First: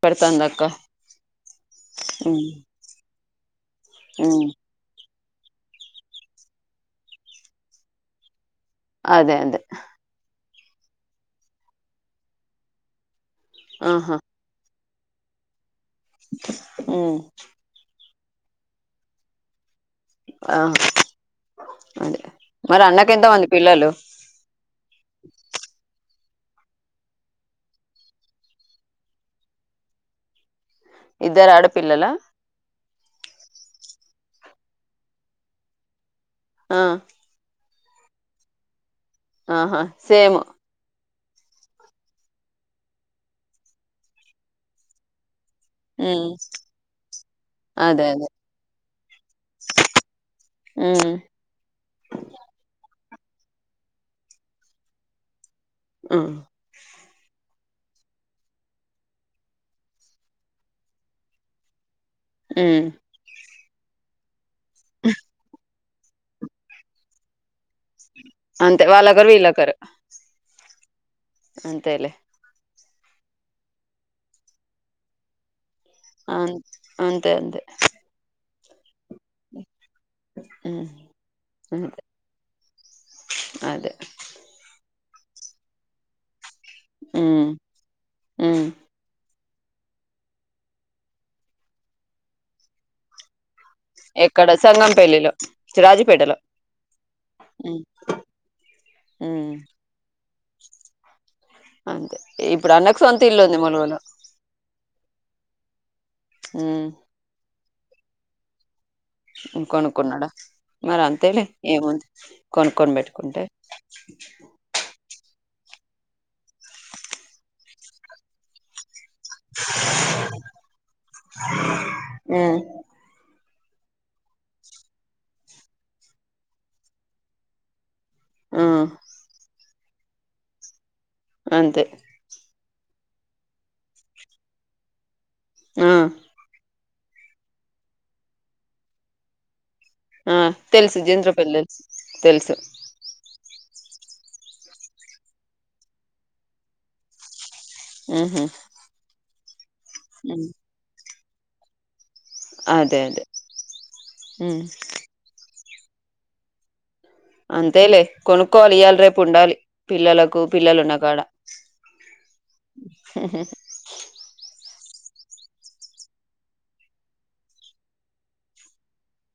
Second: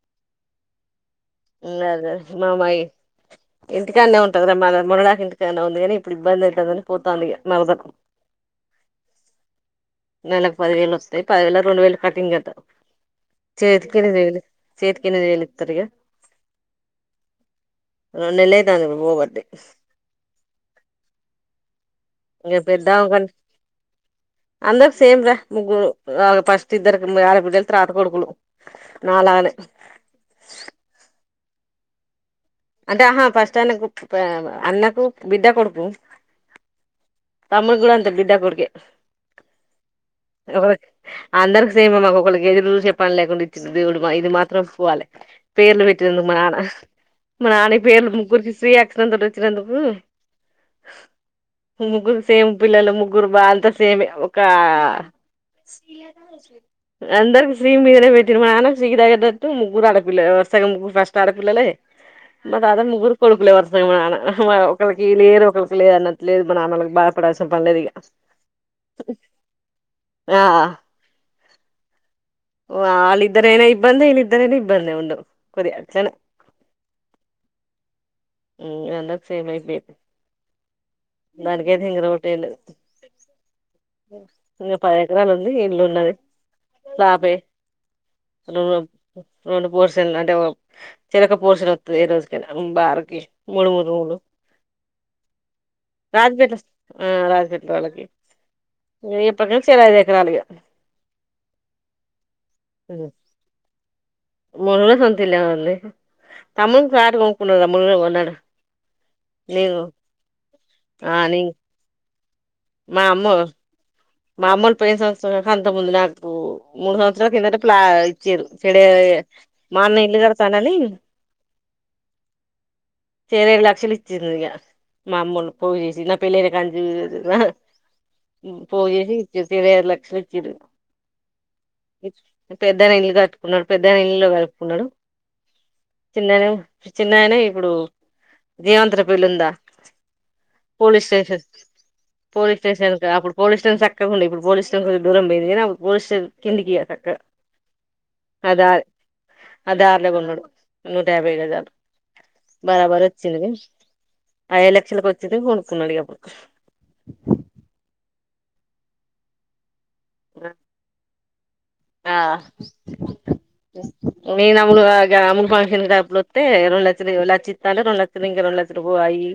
పెడతాందక్క లే మామయి ఇంటికాడనే ఉమ్ ఉంటుంది రమ్ మ మురళకి ఇంటికి నా ఉంది కానీ ఇప్పుడు ఇబ్బంది అయితాందని పోతుంది మరదల అదే అదే నెలలకు పది వేలు వస్తాయి పదివేల రెండు వేలు కటింగ్ అట్ట చేతిఇగ ఆహా తగలె చేతికింద వెలిస్తారుగా ఉ ఉ నెల అయితది పోబద్ది ఆహ్ ఇంక పెద్దాముకని అందకు సేమ్ రా ముగ్గురు ఆ ఫస్ట్ ఇద్దరికి ఆడ బిడ్డలు తర్వాత కొడుకులు నాలాగానే ఇద్దరు ఆడపిల్లలా అంటే ఆహా ఫస్ట్ ఆయనకు అన్నకు బిడ్డ కొడుకు ఆహ్ తమ్ముడుకూడా అంత బిడ్డ కొడుకే ఆహా సేమ్ అందరికి సేమ్ మాకు ఒకరికి ఎదురు చెప్పను లేకుండా ఇచ్చ దేవుడుమా ఇది మాత్రం ఒప్పుకోవాలి పేర్లు పెట్టినందుకు ఉమ్ మా నాన్న మా నాన్న అదే పేర్లు అదే ముగ్గురికి శ్రీయాక్ ఎంటడి ఇచ్చినందుకు ఉమ్ ముగ్గురు సేమ్ పిల్లలు ముగ్గురు బా అంతా సేమి ఒక- ఉమ్ అందరు సి మీదనే పెట్టిన మానసిరి దగట్టు ముగ్గురు ఆడపిల్లలు వర్సగా ము్గురు ఫస్ట్ ఆడపిల్లలే మా ఉమ్ రాధాకు ముగ్గురు కొడుకులు వరస [unintelligible] ఒకరికి లేరు ఒకరికి [unintelligible] నాన్నలకు బాధపడాల్సి వస్తుంది అంతే వాళ్ళకారు వీళ్ళకరు ఆ అంతేలే ఓ వళ్ళద్దరేనే ఇబ్బందంది ఇళ్ళిద్దరని ఇబ్బందంది ఉండు కొది అ అంతే అంతే హు అందరికీ సేమ్ అయిపోయింది హు దానికైతే రొటీన్ అదే [unintelligible] ఎరాలు ఉంది ఇల్లు ఉన్నది ఫ్లాప్ [inaudible] ఉమ్ ఉమ్ రెండు పోర్సున్ అంటే చిరక పోర్సులు వస్తుంది ఏ రోజుక బారకి మూడు మూడు రూములు ఎక్కడ సంగంపల్లిలో రాజపేల్లి రాజపేట రాజపేటలో వాళ్ళకి ఈ ప్రక్క ఉమ్ నుంచిరైదు ఎకరాలుగా అంతే ఇప్పుడు అన్నకు సొంత ఇల్లు ఉంది ములుగులో మూడు సొంతిల్లే ఉంది ఉమ్ తమ్మునికి ఫ్లాట్ కొనుకుంటునామ్ మొన్ననే కొన్నాడు ఇ నేను కొనుక్కున్నాడా మరి ఆ అంతేలే నేను ఏముం మా అమ్మ కొనుక్కొనిబెట్టుకుంటే మా అమ్మోలు పోయేసి వచి హా అంత ముందు నాక్ మ్మ్ మూడు సంవత్సరాల కిందట ఫ్ల ఇచ్చిరు చెడు మా అన్న ఇల్లు కడతాండని హ్మ్. ఈర్వేయైదు లక్షలు ఇచ్చిందిక మా అమూలు పోయి చేసి నా పెళ్ళైన కాడా నుంచి ఆ పోగేసి ఇరవైఐదు లక్షలు ఇచ్చిరు అంతే పెద్దైన ఇల్లు కట్టుకున్నాడు పెద్దైన ఇల్లులో కలుపుకున్నాడు ఆ చిన్నగనే చిన్నయినా ఇప్పుడు జీవంత పిల్లు ఉందా ఆ తెలుసు పోలీస్ స్టేషన్ జీంద్రపల్ తెలుస్ తెలుసు పోలీస్ స్టేషన్ అప్పుడు పోలీస్ స్టేషన్ చక్కకు ఉండ ఇప్పుడు పోలీస్టషన్ కొంచం దూరం పోయింది కానీ పోలీ స్టేషన్ కిందికి ఆ మ్మ్ హ్మ్ అదే దార్లో ఉన్నడు యాభై గజాలు అదే బరాబరు అదే వచ్చింది హ్మ్. ఐదు లక్షలలకు వచ్చిందు ఉన్నాడిగప్పుడు అంతేలే కొనుక్కోవాలి ఇయాలి రేపు ఉండాలి పిల్లలకు పిల్లలు ఉన్న కాడ ఆ నేను అములు అమ్మ ఫంక్షన్ డపులు వస్తే రెండు లక్షలు ఓ లచ్చ ఇస్తా అంటే రెండు లక్షలు ఇంకా రెండు లక్షలు పోయి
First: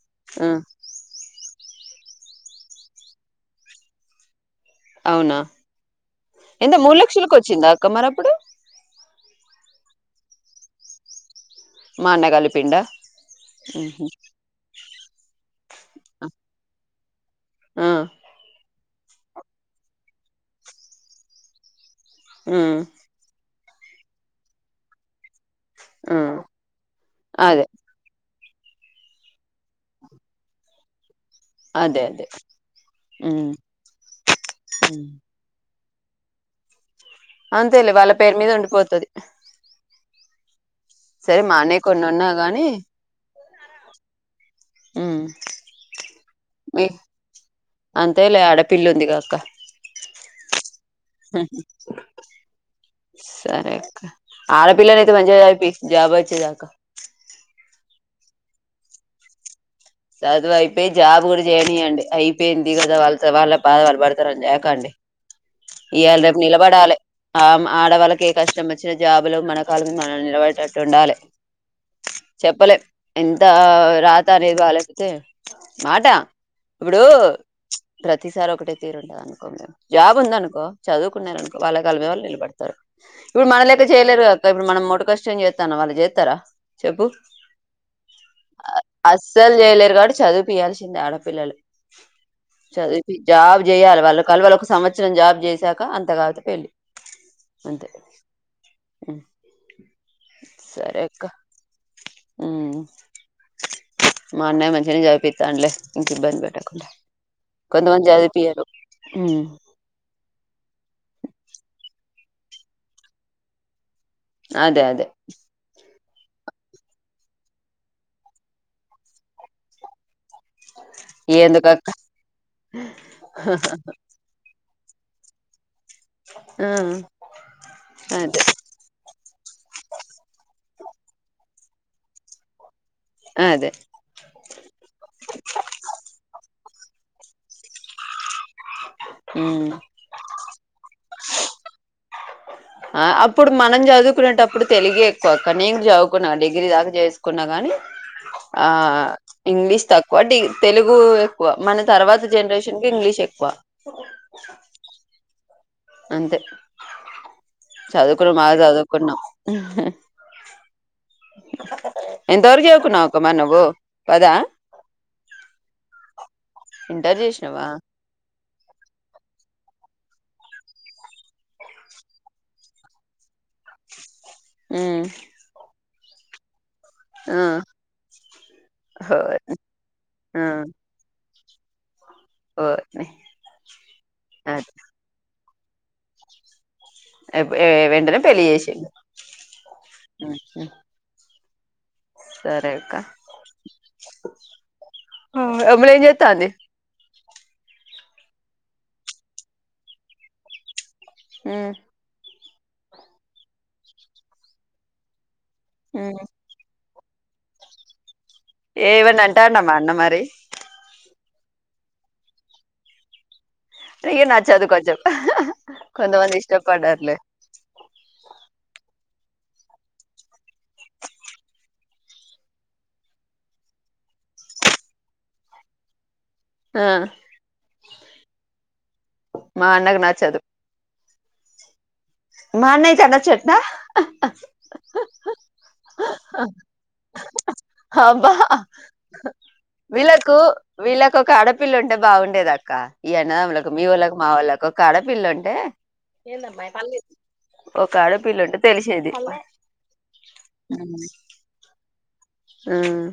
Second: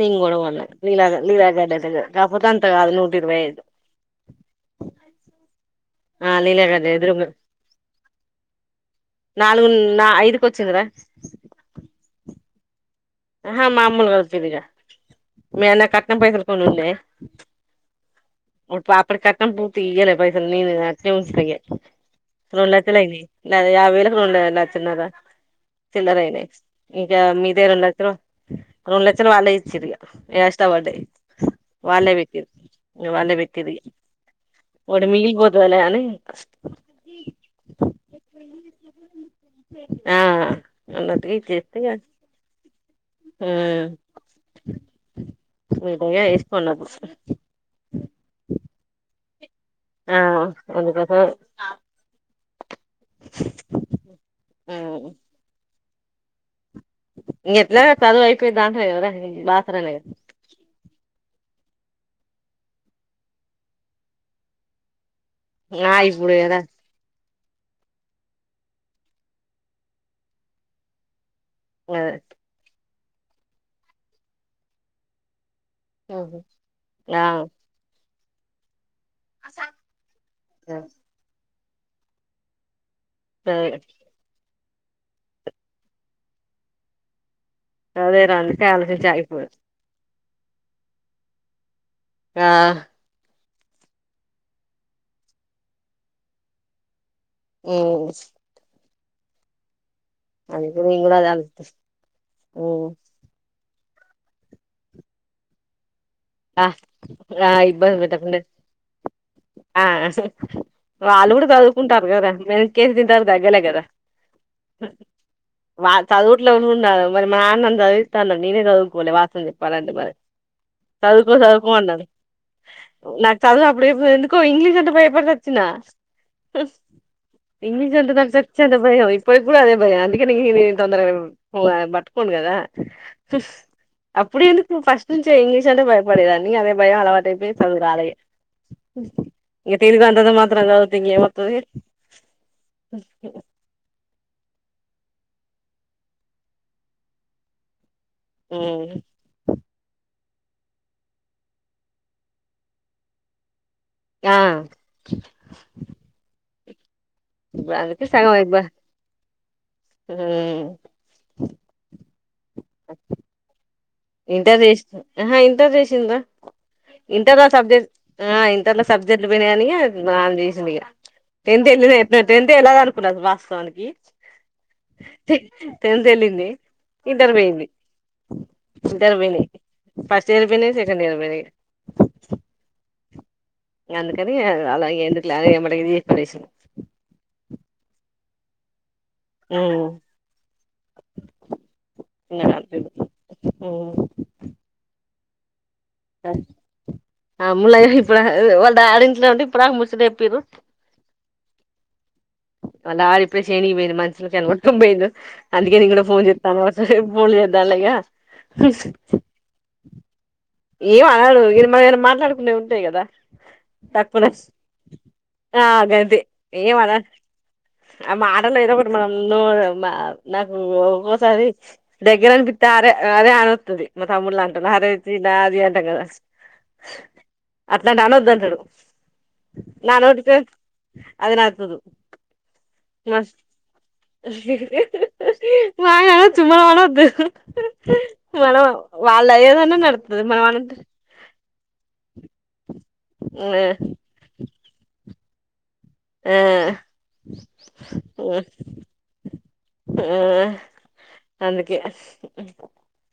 ని గుడా ఆ పోన్లే నీలాగే నీలాగే కపోత అంతగా లేదు నూటి ఇరవై ఐదు అవునా ఆ ఎంత లీలాగది మూడు ఎదురుంగా లక్షలకు వచ్చిందా అక్క మరప్పుడు నాలుగు నా ఐదుకు వచ్చింద్ర మా అన్న కలిపిండా హ ఉహు మామూలుగాలుతదిగ మి అన్న కట్నం పోయసక ఉన్న ఆ అప్పుడు కట్టనం పూర్తి ఇయ్యలే పైసలు నేను అట్ ఉంచయ ఉమ్ రొళతిలవి లే యా వేళకి ఉండద చిన్నదా ఉమ్ చిల్లరైనే ఇంకా అదే మీదేరు ఉన్న రెండు లక్షన వాళ్ళ ఇచ్చిరి ఎస్తా వాడ్డే అదే వాళ్ళే అదే బెట్టిర్ వాళ్ళే ఉమ్ బెట్టిర్రి ఓడు మిగిలిపోతాదిలే అని అంతే లే వాళ్ళ పేరు మీద ఉండిపోతది యా ఆ సరే మానేయ్కున్నున్నా గాని హూ ఊ వేసుకోండి మి అప్పుడు అంతేలే ఆడపిల్లుందిగా అక్క ఆ అందుకోసం ఆడపిల్లనైతే మంచిగా చదివిపీ జబ్ వచ్చేదాక ఇంగెట్లా చదువపోయే దాంట్లో [inaudible] సదువైపోయి జాబ్ గురి జేనీయండి అయిపోయింది గదా వాళ్ళ వాళ్ళ బాధ వాళ్ళ పడతారని చేకండి ఆ ఇయాళ ఇప్పుడు రేపు కదా నిలబడాలె ఆం ఆడవాళ్ళకి ఏ కష్టం వచ్చినా జాబులో మనకాలు మన నిలబటట్టు ఉండాలె చెప్పలే ఎంత రాత అనేది వాళ్ళ తే మాట అదే ఇప్పుడు ఆ ప్రతిసారి ఒకటి తీరు ఉండద అనుకో మేము జాబ్ ఉందనుకో చదువుకున్నానుకో వాళ్ళ కల్మ వాళ్ళు నిలబడతారు ఇప్పుడు అదే మనలేక చేయలేరు ఇప్పుడు మనం మొట కష్టం చేస్తాన వాళ్ళు చేస్తారా చెప్పు అదే రంకా ఆలోచించి ఆగిపోదు లేరు గాడు కాబట్టి చదువు పియాల్సిందే ఆడపిల్లలు ఆ చదివి జాబ్ చేయాలి వాళ్ళ కల్వళ ఒక సంవత్సరం జాబ్ చేసాక అంత కావాతే పెళ్ళి ఉం ఉ అది కూడ నేను కూడా అదే అనుకున్ ఉ ఉ మా అన్నయ్య మంచిగానే జవిపితాలే ఆ ఆ ఇబ్బంది కొంతమంది పెట్టకుండా చదివిపియ్యరు ఉమ్, ఆ.. వాళ్ళు కూడా చదువుకుంటారు కదా మ కేసు దర్రదా్గలా కదా [unintelligible] అదే అదే వా చదువుట్లో ఉన్నాన్నారు మరి మా నాన్న నన్ని చదివిస్తా అనరు నేనే చదువుకోవలే వస్తవం చెప్పాలంటే మరి చదువుకో చదువుకో ఎందుకక్క అన్నాలు నాకు చదువు అప్పుడేపుడో ఎందుకో ఇంగ్లీష్ అంత పేపర్ తెచ్చిన హ ఆ, ఇంగ్లీష్ అంటే నాకు అదే చచ్చేంత భయం ఇప్పటికి కూడా అదే భయం అందుకనే ఇంగ్లీష్ తొందరగ బట్కొ గదా తుష్ అదే అప్పుడే ఎందుకు నువ్వు ఫస్ట్ నుంచే ఎయ్యి పడేదాని అదే భయం అలవాటై పోయి చదువు రాంది ఉమ్. ఇ తీరుగా అంతంత మాత్రం చదువితె ఇంగ ఎం వత్తది. ఆ అప్పుడు మనం చదువు చదువుకునేటప్పుడు తెలుగ ఎక్కువక్క నేను చదువుకున్నా డిగ్రీ దాకా చేసుకున్నా కాని ఆ ఇంగ్లీష్ తక్ వటి తెలుగు ఎక్కువ మన తర్వాత జనరేషన్ కి ఇంగ్లీష్ ఎక్కువ ఆ అంతే అందుకే చదువుకూన సగం బా అయిపో చదువుకున్నా ఉమ్. ఎంతవరకు చావుకున్నావ్ అక్క నున్వు ఇంటర్ చేసి హాహా ఇంటర్ చేసింరా ఇంటర్ సబ్జెక్ట్ హ ఇంట ఇంటర్లో సబ్జెక్ట్లు పోయినాయని మానం తీసింది ఇగ టెంత్ వెళ్ళ ఎల్లనో టెంత్ అల్లాదనుకున్నా వాస్తవానికి ఉమ్ ది టెన్త్ వెళ్ళింది ఇంటర్ ఆ పోయింది ఇంటర్ హోయ్ పోయింది ఫస్ట్ ఇయర్ పోయింది సెకండ్ ఇయర్ పోయింది మరి ఓ అందుకనీ అలా ఎందుకులే అే పెళ్లి చేసి పడేసిన పెళ్ళిజేసిండు మ్మ్ మ్మ్ ఇంగ నాక్ తెల్వదు మ్మ్ ఆ అమ్ములు ఏంచెత్తాంది అ ములయ్య ఇప్పుడు వాళ్ళ ఆడింట్లో ఉంటే ఇప్పుడు ముచ్చడేప్పరు మ్మ్ అలా అని చెప్పి చేనికి పోయింది మనసును చెడగొట్టుకుని పోయింది అందుకే నేన్ ఉమ్ ఫోన్ చెతా [inaudible] ఏవన్న అంటానమ్మా అన్న మరి డు ఇ మ ఏ మాట్లాడుకునేవి ఉంటాయి కదా ఏ తక్కువనే నచ్చదు కొంచం ఆ కొంత గంతే మంది ఏం అనడు ఇష్టపడరులే ఆ మాటలు అయిన ఒకటి మనం నాకు ఒక్కోసారి దగ్గర అనిపిస్తతే అరే అరే అన వస్తుంది మా తమ్ముళ్లా అంటాన్నా అరే త నా అది అంటాం కదా ఆ అట్లాంటివి అనోద్ధాంటడు మా అన్నకు నానోటితో నచ్చదు అద నాతుదు మా అన్నయ్య కి మ నచ్చట్నా మా అనొచ్చు మనం అనవద్దు అబ్బా మనం వాళ్ళు అయ్యేదన్నా నడుతుంది మనం అన పిల్లుంటే బాగుండేదా కా ఇయ నోములకి మీ వోళ్లకి మా వొళ్ళకి కడపిల్ల అంటే ఆ ఎందమ్మాయ్ పల్ ఒక ఆడ పిల్లుంటే తెలిసేది ఆ అందుకే మ్మ్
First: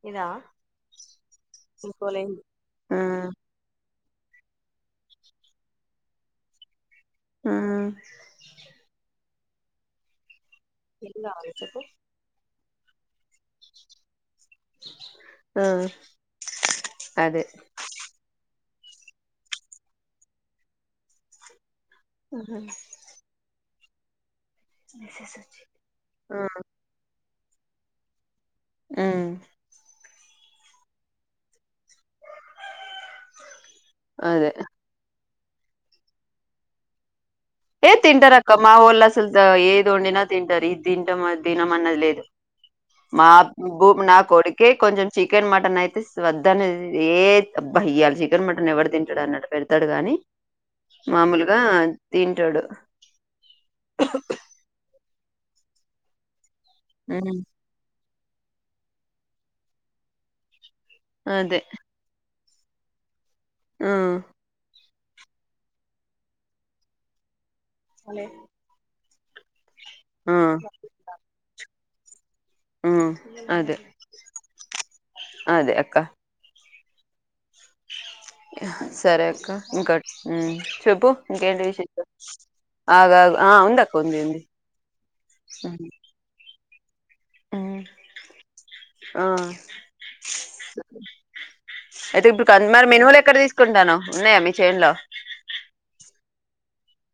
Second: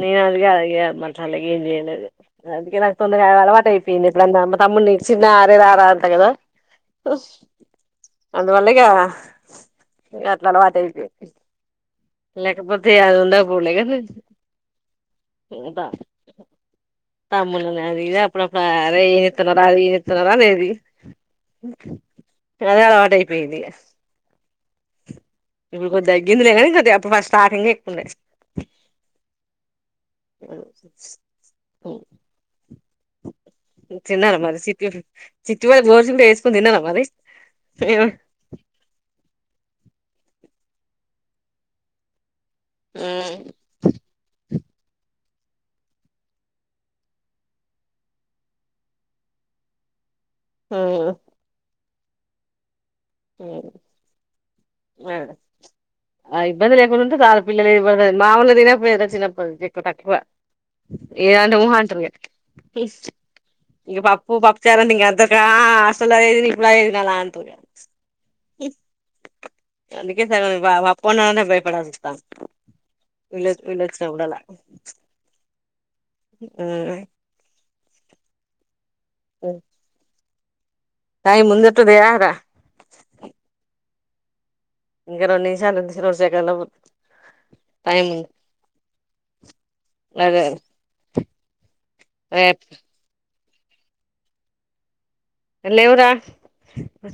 నను అే అగ మర్ చల్లగా ఏం చేయలేదు అందుకే నాక్ తొందగా ఉమ్ అలవాట్ అయిపో ప ఇప్పు తమ్ చిన్న ఆరే ఆరా అంతా కదా ఉమ్ అందువల్గా ఇ ఎ ఆవ చెప్పు లేకపోతే అది ఉందా [unintelligible] ఏంటా ఉమ్ అదే తమ్ములమ్యాది ఇద అప్పుడప్ రా అరే ఏంవెత్తున్నావురా, అది ఏంవిత్తున్నావురా అనేది ఇక అదే గదా ఆ టైపే ఇదిగా ఇప్పుడు కొద్దగిందిలే గానీ కొద్దిగా అప్పుడు ఫస్ట్ స్టాటే లేకుండె ఉమ్ [unintelligible] చిన్నార అదే మరి సికెన్ చిట్ట్ గోయల్ గోర్చికుడు వేసుకుని తిన్నావ మరి ఏ తింటారక్కమ్ మావోళ్ళస్సల్ద ఏ దొండినా తింటారి ఇది తింటాం అది తినం అన్నది లేదు. మా బూ నా కొడుకే కొంచెం చికెన్, మటన్ అయితే స్ వద్దన్నే ఏ అబ్బా ఇయ్యాలి, చికెన్ మటన్ ఎవరు తింటాడ అన్నట్డు పెడతాడుగా అని మామూలుగా తింటాడు హ్మ్మ్ హ్ [unintelligible] ప్చ్ అయి బడి లేకునుంటే హ్మ్. బాగా పిల్లలు [unintelligible] మామలుగా తినేప్ వేరే చిన్నప్పటినుంచి ఇప్పుడు తక్కువా ఏదంట అదే. ఊహాంట్రగా హాయెస్ట్ ఇగ హ్మ్. పాప్పు పాప్ప్ చారాండింగా త్ తోక్కా అసలుది అదేది ఇప్పుడు అదైదు నాల్లా అంతుర్రుగా ప్చ్ అల్లో అందుకే సగం [unintelligible] నాన్నే బయపడాకు హ్మ్మ్ అదే వచ్చినప్పుడలా అదే అక్క ఉ ప్చ్ ఆహా సరే అక్క ఇంకట్ హ్మ్ టైం ఇంకేంటి ముందట్టుదేయా విశేషాల్ రా ఆగ్ ఆగ్ ఆ ఉందక్ కొంది ఉంది ఇంకా రెన్ని నిమిషాలు ఉం సెకన్ లో అదే ఎయితే ఇప్పుడు మరి మేను లేక్క కుంటాను ఉన్నాయా మీ చేనలో లేవురా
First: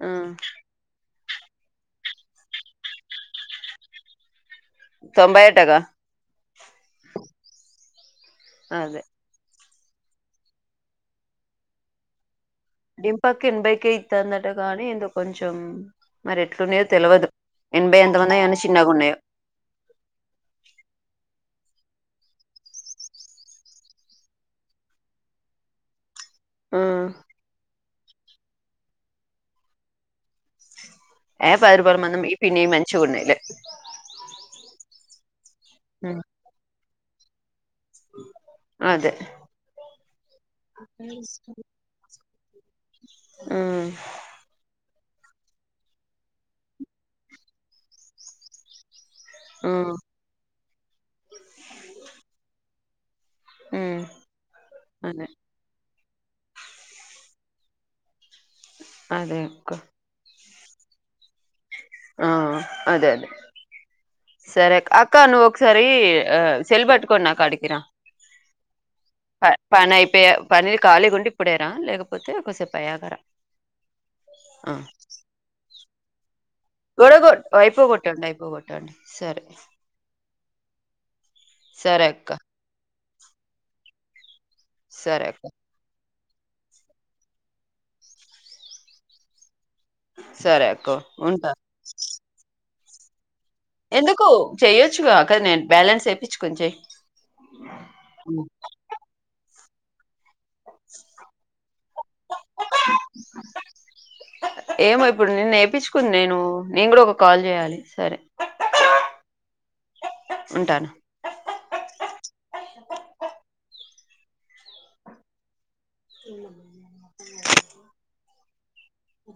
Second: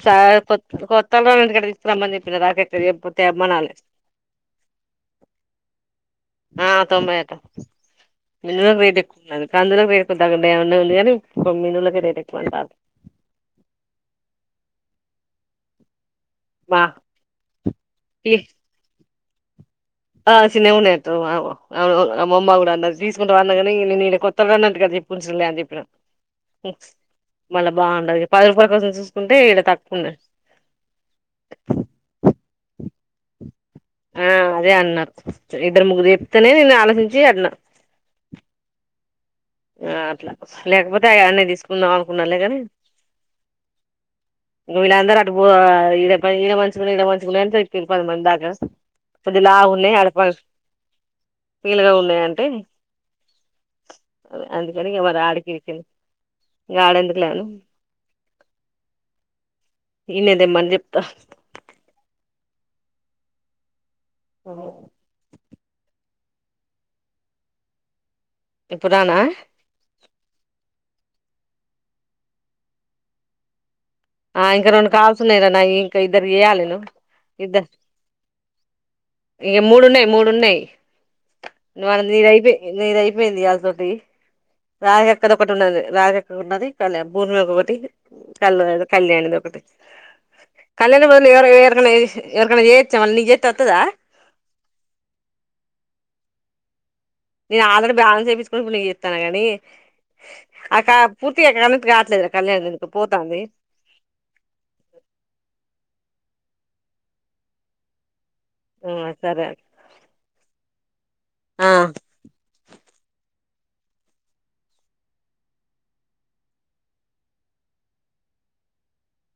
చ కొ కొ తల ఎ క విస్తమందిప్పిన రాక ఎపోతే అమ్మనాలు తొంభై అంటగా ఆ తొంభైట [unintelligible] అదే. కందులోర [unintelligible] ఉంది గాని కొమ్మ వాళ్ళకే రేట్ ఎక్కువ అం డింపక్ ఎపైకేతందట కానీ ఇ కొంచం మరి మా ఎట్లుండయదో తెలియదు ఎనభై వ ఎందల మంది అన్న చిన్నగా ఉన్నాయో ఆ సిన్నగా ఉన్నాయ్ అత్తో మా అమ్మ కూడా అన్న తీసుకుంటే వాన్నా కాని నేను ఈడ కొత్త అన్నట్టుగాదా నేన్ ఎప్పుడు చూడాలే అని చెప్పినా మ్మ్ ప్చ్ మళ్ళమ్ బాగుండదు పది రూపాయ కోసం చూసుకుంటే ఇడ తక్కు ఉండ ఏ పరుపురం మంద ఈ పిం మంచిగుంని లే ఆ అదే అన్నారు ఇద్దరు ముగ్గురు చెప్తేనే నేను ఆలోచిం జయన్నా అదే ఆ అట్లా లేకపోతే అ అన్న తీసుకుందాం అనుకున్నాలేగాని మ్మ్ ఇ వళ్ళందరూ ఇడ ఇ ఇడ మంచిగా ఇడ మంచిగ ఉన్నాయ్ [unintelligible] పది మందాక కొద్దిలావ్ మ్మ్ ఉన్నాయి ఆడ పీలుగా ఉన్నాయి అంటే మ్ అందుకని వా ఆడికి ఇగ వడందుకే లే అను అదే అక్క ఇడే తీన్మాన్ చెప్తా ఆ అదే అదే సరే అక్క అక్క నువ్ ఒకసారి ఆ చెల్బట్ కొన్నాకు అడుకిరా ఇప్పుడు రానా ప పనిరు ఖాళీ ఉండి ఇప్పుడేరా లేకపోతే ఒకసేపు అయాకా రా ఆ ఇంకా రెండు కాల్స్ ఉన్నాయి గా నాయి క ఇద్దరికి చేయాలె కూడా కొ అయిపో కొట్టండి అయిపో కొట్టండి సరే ను సరే అక్క నీరై నరై మంది అజడి సరే రాగకక్కద అక్క ఒకటి ఉన్నది రాగక్క ఉన్నది కళ్యాణ భూమిక్కొటి కళ్ళ కళ్యాణిది ఒకటి సరే అక్క కళ్యాణం బదు ఉంటా ఏ ఏ చే చమల్జ ఎందుకు చెయొచ్చుగా అ కదా నేను బ్యాలెన్స్ వేయించుకొని చే నేను ఆల్రెడ బ్యాలన్స్ వేపించుకున్నాడు నేన చేస్తానా గాని అక్క పూర్తి అ క అన్న కావట్లేదు కళ్యాణ దనికి పోతుంది ఏమో ఇప్పుడు నిన్న ఏపిచ్చుకుంది నేను కూడా ఒక కాల్ చేయాలి సరే ఆ సరే ఉంటాను ఆ ఒ